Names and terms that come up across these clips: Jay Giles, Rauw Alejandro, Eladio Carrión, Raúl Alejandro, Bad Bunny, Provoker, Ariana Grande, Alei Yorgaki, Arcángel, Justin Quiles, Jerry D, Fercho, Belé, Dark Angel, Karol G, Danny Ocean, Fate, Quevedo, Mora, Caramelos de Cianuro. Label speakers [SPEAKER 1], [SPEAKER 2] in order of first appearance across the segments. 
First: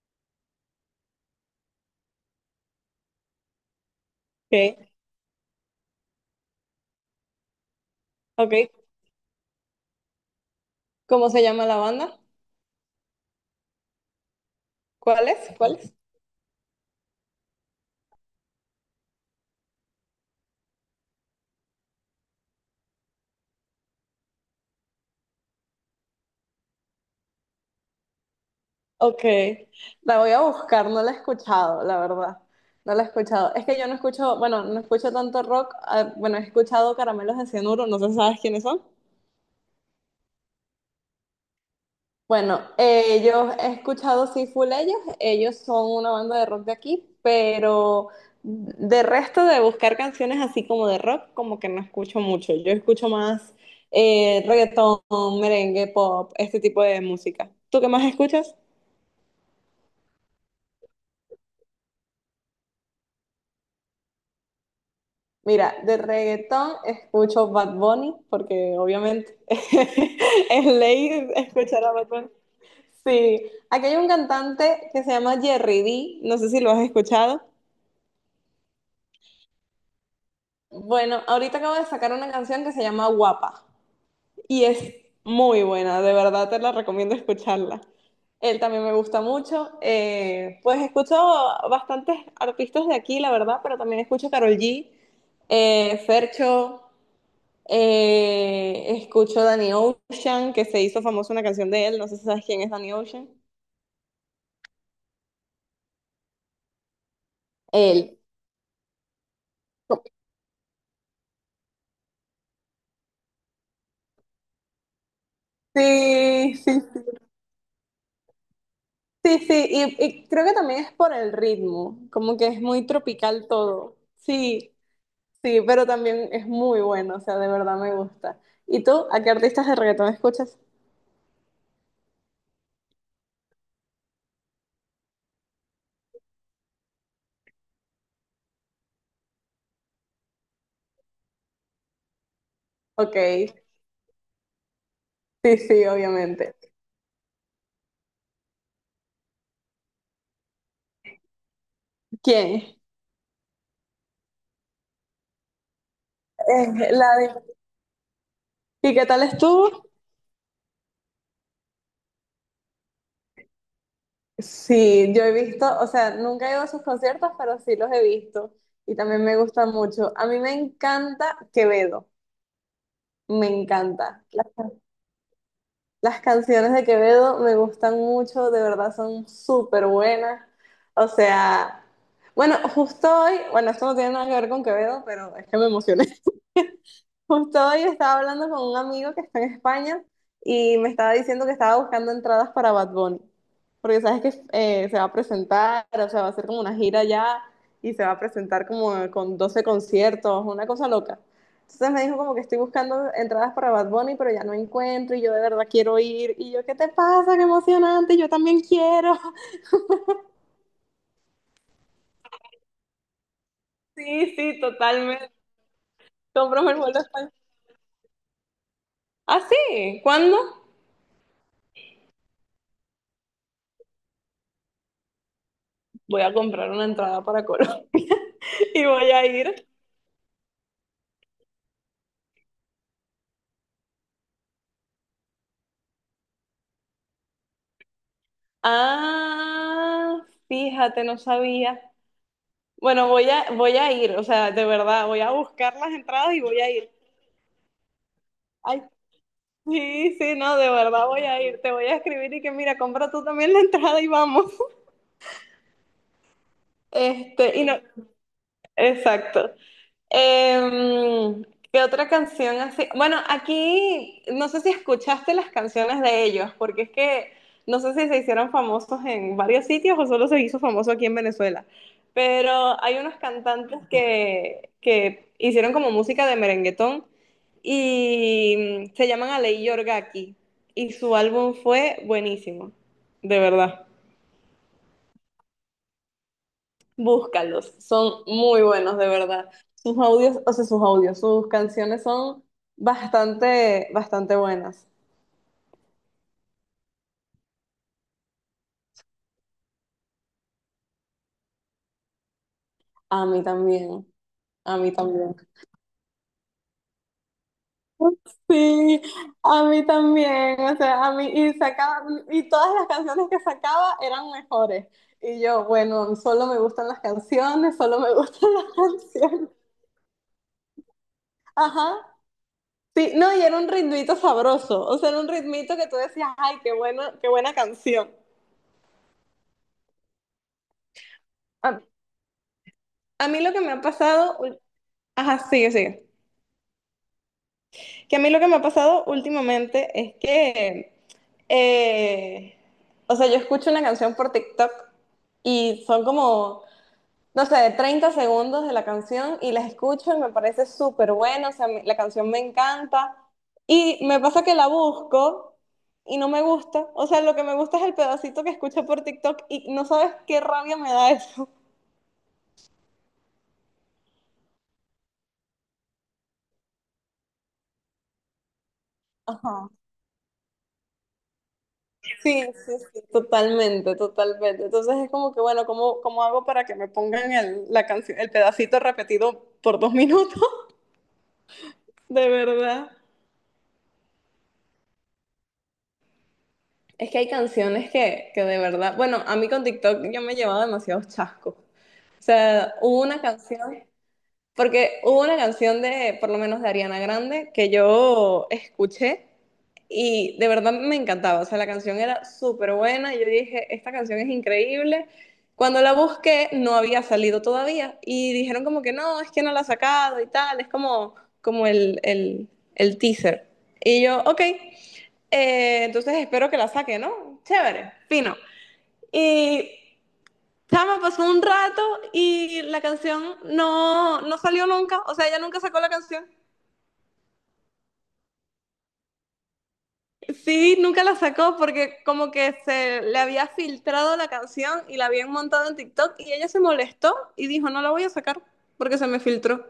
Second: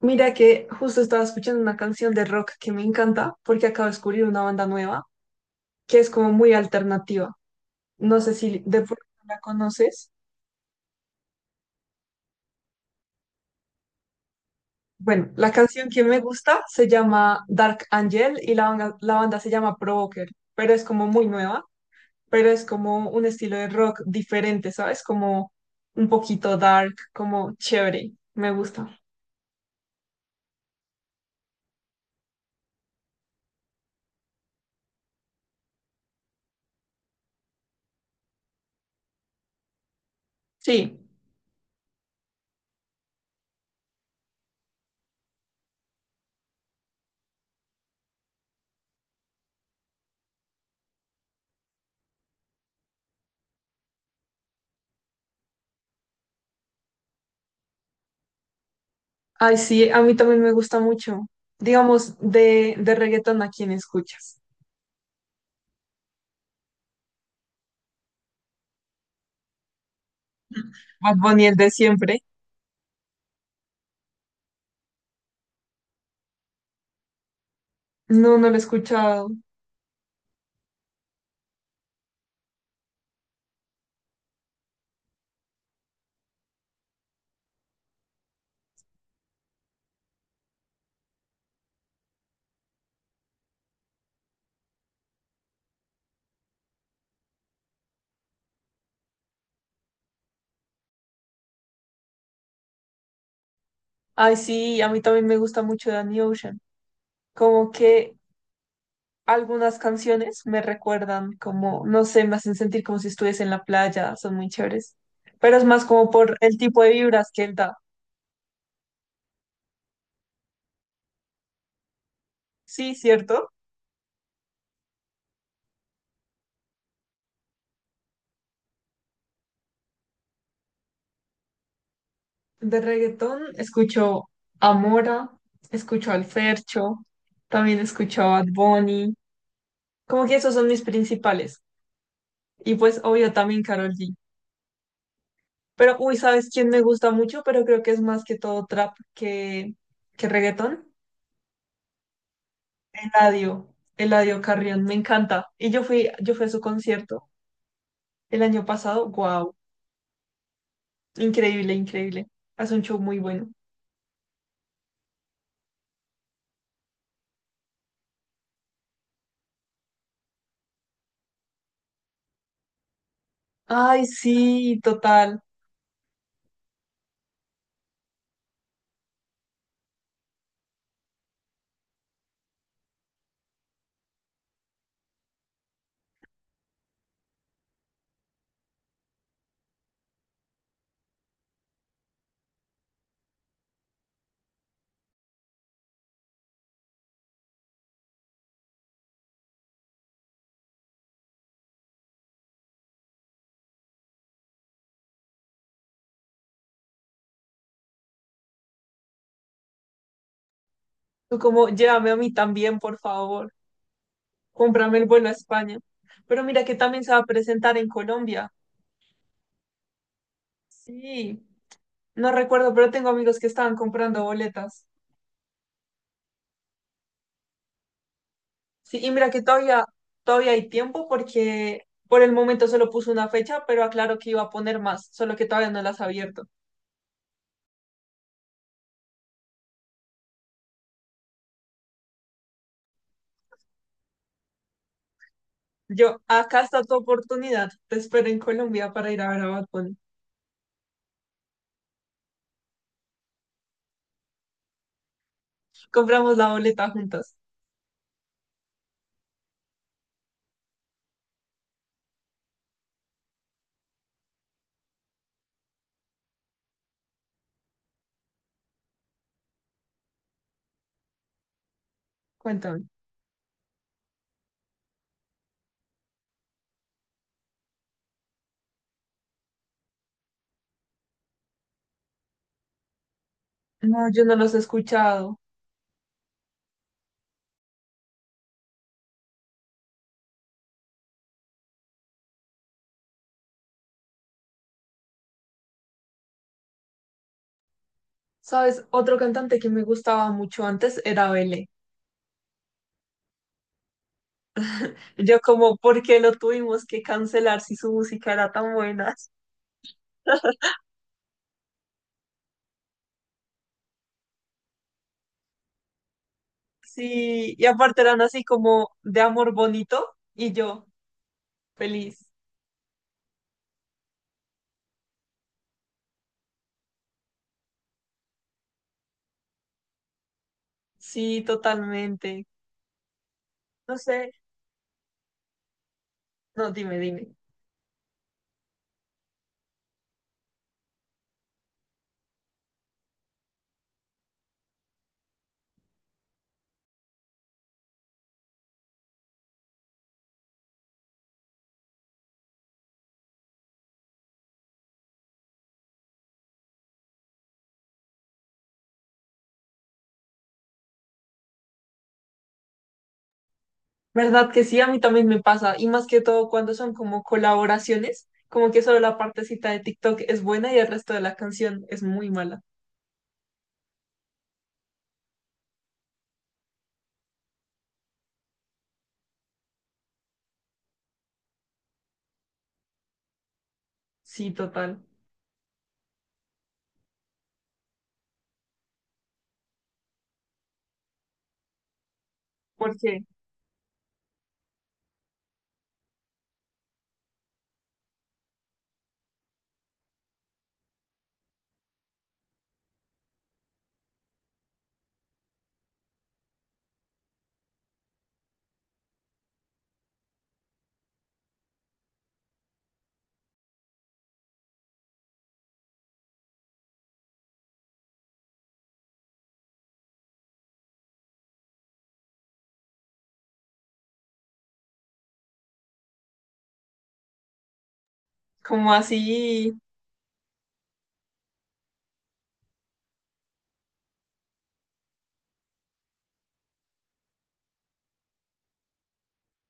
[SPEAKER 1] Mira que justo estaba escuchando una canción de rock que me encanta porque acabo de descubrir una banda
[SPEAKER 2] Ok,
[SPEAKER 1] nueva que es como muy alternativa. No sé si
[SPEAKER 2] ok.
[SPEAKER 1] de pronto la conoces.
[SPEAKER 2] ¿Cómo se llama la banda? ¿Cuál
[SPEAKER 1] Bueno,
[SPEAKER 2] es?
[SPEAKER 1] la
[SPEAKER 2] ¿Cuál
[SPEAKER 1] canción
[SPEAKER 2] es?
[SPEAKER 1] que me gusta se llama Dark Angel y la banda se llama Provoker, pero es como muy nueva, pero es como un estilo de rock diferente, ¿sabes? Como un poquito dark, como chévere. Me gusta.
[SPEAKER 2] Ok, la voy a buscar, no la he escuchado, la verdad. No la he escuchado. Es que yo no escucho, bueno, no escucho tanto rock. Ah, bueno, he escuchado Caramelos de Cianuro, no sé si sabes quiénes son.
[SPEAKER 1] Sí.
[SPEAKER 2] Bueno, yo he escuchado sí full ellos son una banda de rock de aquí, pero de resto de buscar canciones así como de rock, como que no escucho mucho. Yo escucho más reggaetón, merengue, pop, este tipo de música. ¿Tú qué más escuchas?
[SPEAKER 1] Ay, sí, a mí también me gusta mucho. Digamos, de reggaetón, ¿a quién escuchas?
[SPEAKER 2] Mira, de reggaetón escucho Bad Bunny, porque obviamente es
[SPEAKER 1] Bad
[SPEAKER 2] ley
[SPEAKER 1] Bunny, el de
[SPEAKER 2] escuchar a Bad
[SPEAKER 1] siempre.
[SPEAKER 2] Bunny. Sí, aquí hay un cantante que se llama Jerry D, no sé si lo has escuchado.
[SPEAKER 1] No, no lo he escuchado.
[SPEAKER 2] Bueno, ahorita acabo de sacar una canción que se llama Guapa y es muy buena, de verdad te la recomiendo escucharla. Él también me gusta mucho. Pues escucho bastantes artistas de aquí, la verdad, pero también escucho Karol G, Fercho, escucho Danny Ocean, que se hizo famosa una canción de él, no sé si sabes quién es Danny Ocean.
[SPEAKER 1] Ay, sí, a mí también me gusta mucho Danny Ocean. Como que
[SPEAKER 2] Él.
[SPEAKER 1] algunas canciones me recuerdan, como, no sé, me hacen sentir como si estuviese en la playa, son muy chéveres. Pero es más como por
[SPEAKER 2] Sí,
[SPEAKER 1] el
[SPEAKER 2] sí,
[SPEAKER 1] tipo de vibras que él da.
[SPEAKER 2] sí, sí, y creo que también es por el ritmo, como que es muy
[SPEAKER 1] Sí,
[SPEAKER 2] tropical
[SPEAKER 1] cierto.
[SPEAKER 2] todo. Sí, sí, pero también es muy bueno, o sea, de verdad me gusta. ¿Y tú, a qué artistas de reggaetón escuchas?
[SPEAKER 1] De reggaetón escucho a Mora, escucho al Fercho, también escucho a Bad Bunny. Como que esos son mis principales. Y pues,
[SPEAKER 2] Ok,
[SPEAKER 1] obvio, también Karol G.
[SPEAKER 2] sí, sí,
[SPEAKER 1] Pero, uy, ¿sabes
[SPEAKER 2] obviamente.
[SPEAKER 1] quién me gusta mucho? Pero creo que es más que todo trap que reggaetón.
[SPEAKER 2] ¿Quién?
[SPEAKER 1] Eladio, Eladio Carrión, me encanta. Y yo fui a su
[SPEAKER 2] Eh, la
[SPEAKER 1] concierto
[SPEAKER 2] de...
[SPEAKER 1] el año
[SPEAKER 2] ¿Y qué
[SPEAKER 1] pasado.
[SPEAKER 2] tal
[SPEAKER 1] Wow,
[SPEAKER 2] estuvo?
[SPEAKER 1] increíble, increíble. Hace un show muy bueno.
[SPEAKER 2] Sí, yo he visto, o sea, nunca he ido a sus conciertos, pero sí los he visto y también me gusta mucho. A mí me encanta Quevedo, me
[SPEAKER 1] Ay,
[SPEAKER 2] encanta.
[SPEAKER 1] sí, total.
[SPEAKER 2] Las canciones de Quevedo me gustan mucho, de verdad son súper buenas. O sea, bueno, justo hoy, bueno, esto no tiene nada que ver con Quevedo, pero es que me emocioné. Justo hoy estaba hablando con un amigo que está en España y me estaba diciendo que estaba buscando entradas para Bad Bunny, porque sabes que se va a presentar, o sea, va a hacer como una gira ya y se va a presentar como con 12 conciertos, una cosa loca. Entonces me dijo como que estoy buscando entradas para Bad Bunny, pero ya no encuentro y yo de verdad quiero ir. Y yo, ¿qué te pasa? ¡Qué emocionante! Yo también quiero.
[SPEAKER 1] Tú como, llévame a mí también, por favor.
[SPEAKER 2] Sí, sí,
[SPEAKER 1] Cómprame el vuelo a
[SPEAKER 2] totalmente.
[SPEAKER 1] España. Pero mira
[SPEAKER 2] Cómprame
[SPEAKER 1] que
[SPEAKER 2] el vuelo a
[SPEAKER 1] también se va a
[SPEAKER 2] España.
[SPEAKER 1] presentar en Colombia.
[SPEAKER 2] ¿Ah, sí? ¿Cuándo?
[SPEAKER 1] Sí, no recuerdo, pero tengo amigos que estaban comprando boletas.
[SPEAKER 2] Voy a comprar una entrada para Colombia y
[SPEAKER 1] Sí, y
[SPEAKER 2] voy a
[SPEAKER 1] mira que
[SPEAKER 2] ir.
[SPEAKER 1] todavía, todavía hay tiempo porque por el momento solo puso una fecha, pero aclaro que iba a poner más, solo que todavía no las ha abierto.
[SPEAKER 2] Ah, fíjate, no sabía. Bueno, voy a ir, o sea, de verdad, voy a buscar las
[SPEAKER 1] Yo,
[SPEAKER 2] entradas y
[SPEAKER 1] acá
[SPEAKER 2] voy a
[SPEAKER 1] está
[SPEAKER 2] ir.
[SPEAKER 1] tu oportunidad. Te espero en
[SPEAKER 2] Ay,
[SPEAKER 1] Colombia para ir a ver a Bad Bunny.
[SPEAKER 2] sí, sí, no, de verdad voy a ir. Te voy a escribir y que mira, compra tú también la entrada y vamos.
[SPEAKER 1] Compramos la boleta juntas.
[SPEAKER 2] Este, y no, exacto. Em, ¿qué otra canción así? Bueno, aquí no sé si escuchaste las canciones de ellos, porque es que no sé si se hicieron famosos en varios sitios o solo se hizo famoso aquí en Venezuela, pero
[SPEAKER 1] Cuéntame.
[SPEAKER 2] hay unos cantantes que hicieron como música de merenguetón y se llaman Alei Yorgaki y su álbum fue buenísimo, de verdad.
[SPEAKER 1] No, yo no los he escuchado.
[SPEAKER 2] Búscalos, son muy buenos, de verdad. Sus audios, o sea, sus audios, sus canciones son bastante, bastante buenas.
[SPEAKER 1] ¿Sabes? Otro cantante que me gustaba mucho antes era Belé.
[SPEAKER 2] A mí también, a mí también.
[SPEAKER 1] Yo como, ¿por qué lo tuvimos que cancelar si su música era tan
[SPEAKER 2] Sí,
[SPEAKER 1] buena?
[SPEAKER 2] a mí también, o sea, a mí, y sacaba, y todas las canciones que sacaba eran mejores. Y yo, bueno, solo me gustan las
[SPEAKER 1] Sí, y
[SPEAKER 2] canciones, solo
[SPEAKER 1] aparte
[SPEAKER 2] me
[SPEAKER 1] eran así
[SPEAKER 2] gustan las
[SPEAKER 1] como de
[SPEAKER 2] canciones.
[SPEAKER 1] amor bonito y yo
[SPEAKER 2] Ajá.
[SPEAKER 1] feliz.
[SPEAKER 2] Sí, no, y era un ritmito sabroso, o sea, era un ritmito que tú decías, ay, qué bueno, qué buena canción.
[SPEAKER 1] Sí,
[SPEAKER 2] Ah.
[SPEAKER 1] totalmente.
[SPEAKER 2] A mí lo que me ha
[SPEAKER 1] No sé,
[SPEAKER 2] pasado, ajá, sigue, sigue.
[SPEAKER 1] no, dime, dime.
[SPEAKER 2] Que a mí lo que me ha pasado últimamente es que, eh, o sea, yo escucho una canción por TikTok y son como, no sé, 30 segundos de la canción y las escucho y me parece súper buena, o sea, la canción me encanta y me pasa que la busco y no me gusta, o sea, lo que me gusta es el pedacito que escuché por TikTok y no sabes qué rabia me da eso.
[SPEAKER 1] ¿Verdad que sí? A mí también me pasa. Y más que todo cuando son como colaboraciones, como que solo la
[SPEAKER 2] Ajá.
[SPEAKER 1] partecita de TikTok es buena y el resto de la canción es
[SPEAKER 2] Sí,
[SPEAKER 1] muy
[SPEAKER 2] sí,
[SPEAKER 1] mala.
[SPEAKER 2] sí, totalmente, totalmente. Entonces es como que, bueno, ¿cómo hago para que me pongan el, la canción, el pedacito repetido por 2 minutos? De verdad.
[SPEAKER 1] Sí, total.
[SPEAKER 2] Es que hay canciones que de verdad, bueno, a mí con TikTok yo me he llevado demasiados chascos. O sea,
[SPEAKER 1] ¿Por
[SPEAKER 2] hubo una
[SPEAKER 1] qué?
[SPEAKER 2] canción. Porque hubo una canción de, por lo menos de Ariana Grande, que yo escuché y de verdad me encantaba. O sea, la canción era súper buena. Yo dije, esta canción es increíble. Cuando la busqué, no había salido todavía. Y dijeron como que no, es que no la ha sacado y tal. Es como el teaser. Y yo, ok, entonces espero que la saque, ¿no? Chévere, fino. Y chama, pasó un rato y la canción no salió nunca, o sea, ella nunca sacó la canción.
[SPEAKER 1] Como así.
[SPEAKER 2] Sí, nunca la sacó porque como que se le había filtrado la canción y la habían montado en TikTok y ella se molestó y dijo, no la voy a sacar porque se me filtró.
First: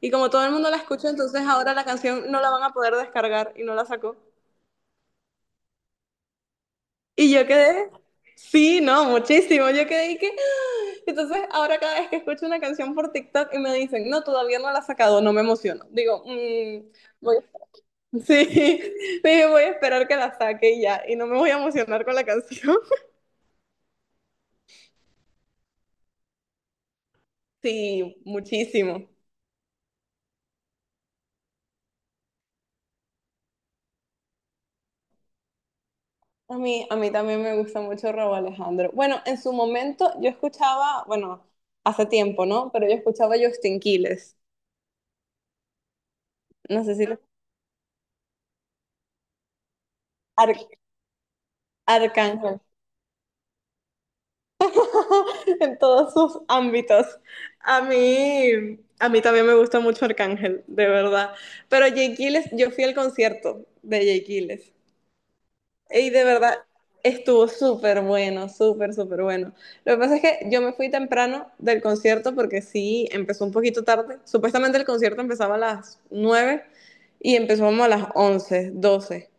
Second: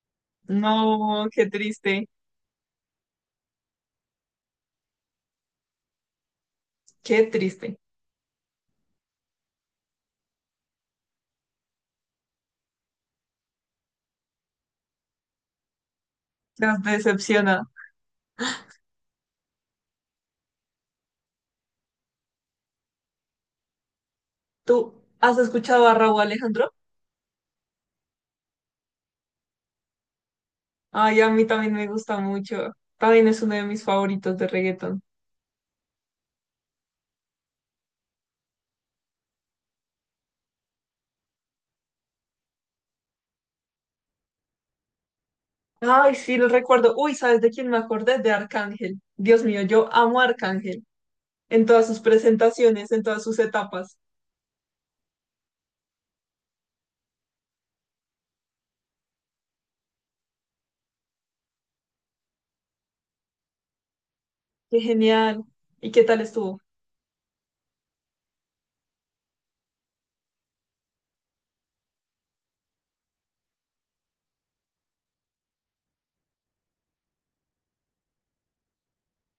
[SPEAKER 2] Y como todo el mundo la escucha,
[SPEAKER 1] No,
[SPEAKER 2] entonces
[SPEAKER 1] qué
[SPEAKER 2] ahora la
[SPEAKER 1] triste.
[SPEAKER 2] canción no la van a poder descargar y no la sacó.
[SPEAKER 1] Qué
[SPEAKER 2] Y yo
[SPEAKER 1] triste.
[SPEAKER 2] quedé, sí, no, muchísimo. Yo quedé y que. ¡Ah! Entonces, ahora cada vez que escucho una canción por TikTok y me dicen, no, todavía no la has sacado, no me emociono. Digo,
[SPEAKER 1] Nos
[SPEAKER 2] Voy,
[SPEAKER 1] decepciona.
[SPEAKER 2] sí, dije, voy a esperar que la saque y ya, y no me voy a emocionar con la canción".
[SPEAKER 1] ¿Tú has escuchado a Raúl Alejandro?
[SPEAKER 2] Sí, muchísimo.
[SPEAKER 1] Ay, a mí también me gusta mucho. También es uno de mis favoritos de reggaeton.
[SPEAKER 2] A mí también me gusta mucho Rauw Alejandro. Bueno, en su momento yo escuchaba, bueno, hace tiempo, ¿no? Pero yo escuchaba Justin Quiles.
[SPEAKER 1] Ay, sí, lo
[SPEAKER 2] No
[SPEAKER 1] recuerdo.
[SPEAKER 2] sé si
[SPEAKER 1] Uy,
[SPEAKER 2] lo.
[SPEAKER 1] ¿sabes de quién me acordé? De Arcángel. Dios mío, yo amo a
[SPEAKER 2] Ar-
[SPEAKER 1] Arcángel en todas sus
[SPEAKER 2] Arcángel.
[SPEAKER 1] presentaciones, en todas sus etapas.
[SPEAKER 2] En todos sus ámbitos. A mí también me gusta mucho Arcángel, de verdad. Pero Jay Giles, yo fui al concierto de Jay Giles
[SPEAKER 1] Qué genial. ¿Y qué
[SPEAKER 2] y
[SPEAKER 1] tal
[SPEAKER 2] de verdad
[SPEAKER 1] estuvo?
[SPEAKER 2] estuvo súper bueno, súper, súper bueno. Lo que pasa es que yo me fui temprano del concierto porque sí, empezó un poquito tarde. Supuestamente el concierto empezaba a las 9 y empezó como a las 11, 12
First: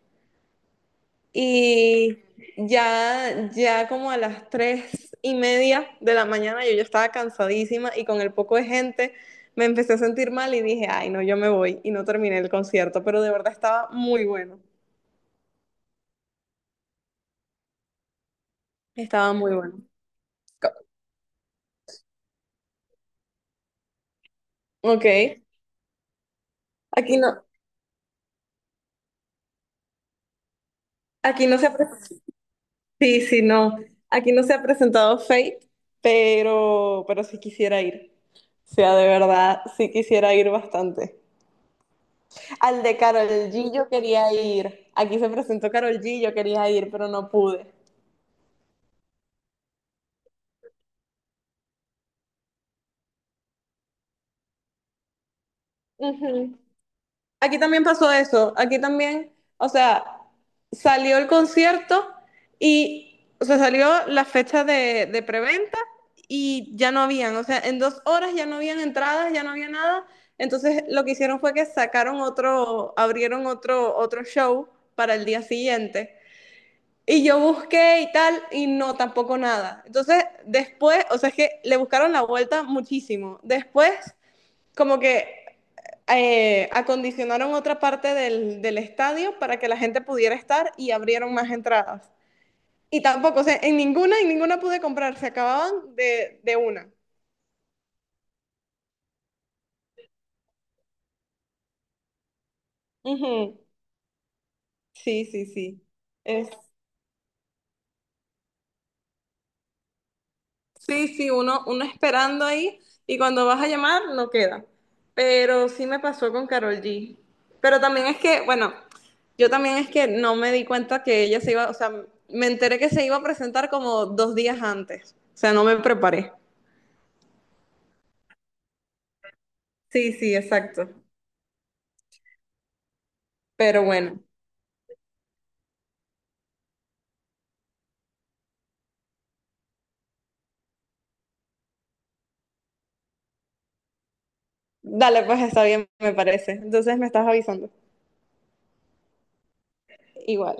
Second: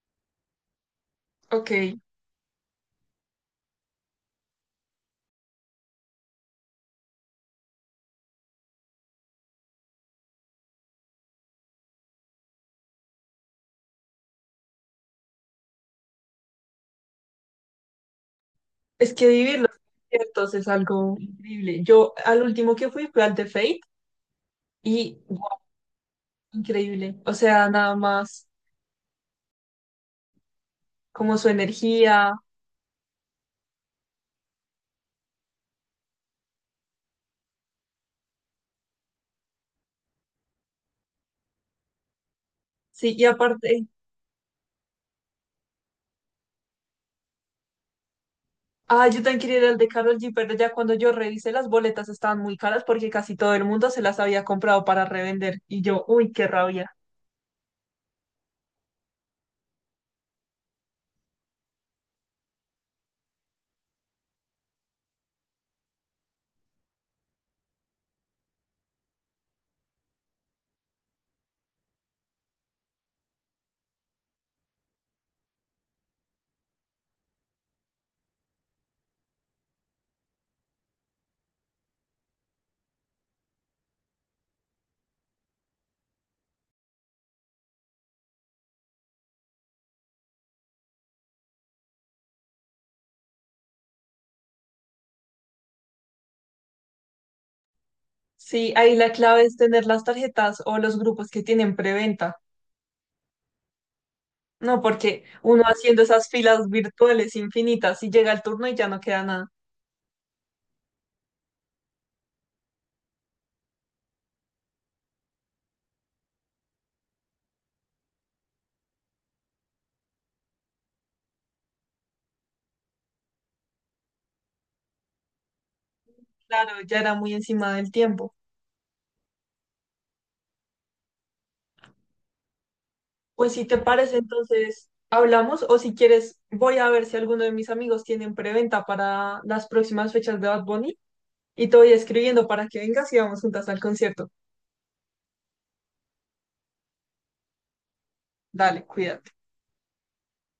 [SPEAKER 1] Ok.
[SPEAKER 2] y ya como a las 3:30 de la mañana yo ya estaba cansadísima y con el poco de gente me empecé a sentir mal y dije, ay, no, yo me voy y no terminé el concierto, pero de verdad estaba muy bueno,
[SPEAKER 1] Es que
[SPEAKER 2] estaba muy
[SPEAKER 1] vivir los
[SPEAKER 2] bueno.
[SPEAKER 1] conciertos es
[SPEAKER 2] Co-
[SPEAKER 1] algo increíble. Yo al último que fui fue al de Fate
[SPEAKER 2] Ok,
[SPEAKER 1] y guau,
[SPEAKER 2] aquí
[SPEAKER 1] increíble. O
[SPEAKER 2] no,
[SPEAKER 1] sea, nada más como
[SPEAKER 2] aquí
[SPEAKER 1] su
[SPEAKER 2] no se ha presentado,
[SPEAKER 1] energía.
[SPEAKER 2] sí, sí, no, aquí no se ha presentado Fate, pero sí quisiera ir, o sea, de verdad, sí quisiera ir bastante. Al de
[SPEAKER 1] Sí, y
[SPEAKER 2] Carol G
[SPEAKER 1] aparte,
[SPEAKER 2] yo quería ir. Aquí se presentó Carol G, yo quería ir, pero no pude.
[SPEAKER 1] ah, yo también quería ir al de Karol G, pero ya cuando yo revisé las boletas estaban muy caras porque casi todo el mundo se las había comprado para revender. Y yo, uy, qué
[SPEAKER 2] Ujú.
[SPEAKER 1] rabia.
[SPEAKER 2] Aquí también pasó eso. Aquí también, o sea, salió el concierto y, o sea, salió la fecha de preventa y ya no habían, o sea, en 2 horas ya no habían entradas, ya no había nada. Entonces lo que hicieron fue que sacaron otro, abrieron otro show para el día siguiente. Y yo busqué y tal, y no, tampoco nada. Entonces, después, o sea, es que le buscaron la vuelta muchísimo. Después, como que acondicionaron otra parte del estadio para que la gente pudiera estar y abrieron más entradas. Y tampoco, o sea, en ninguna pude comprar, se acababan de una.
[SPEAKER 1] Sí, ahí la clave es tener las tarjetas o los grupos que tienen preventa.
[SPEAKER 2] Ujú.
[SPEAKER 1] No, porque
[SPEAKER 2] Sí, sí,
[SPEAKER 1] uno
[SPEAKER 2] sí.
[SPEAKER 1] haciendo esas filas virtuales infinitas y llega el turno y ya no queda nada.
[SPEAKER 2] Sí, sí, uno esperando ahí y cuando vas a llamar no queda. Pero sí me pasó con Carol G. Pero también es que, bueno, yo también es que no me di cuenta que ella se iba, o sea, me enteré que se iba a presentar como 2 días antes. O sea, no me preparé.
[SPEAKER 1] Claro, ya era muy encima del tiempo.
[SPEAKER 2] Sí, sí, exacto.
[SPEAKER 1] Pues si te
[SPEAKER 2] Pero
[SPEAKER 1] parece,
[SPEAKER 2] bueno,
[SPEAKER 1] entonces hablamos o si quieres, voy a ver si alguno de mis amigos tienen preventa para las próximas fechas de Bad Bunny y te voy escribiendo para que vengas y vamos juntas al concierto.
[SPEAKER 2] dale, pues está bien, me parece. Entonces me estás avisando.
[SPEAKER 1] Dale, cuídate.
[SPEAKER 2] Igual.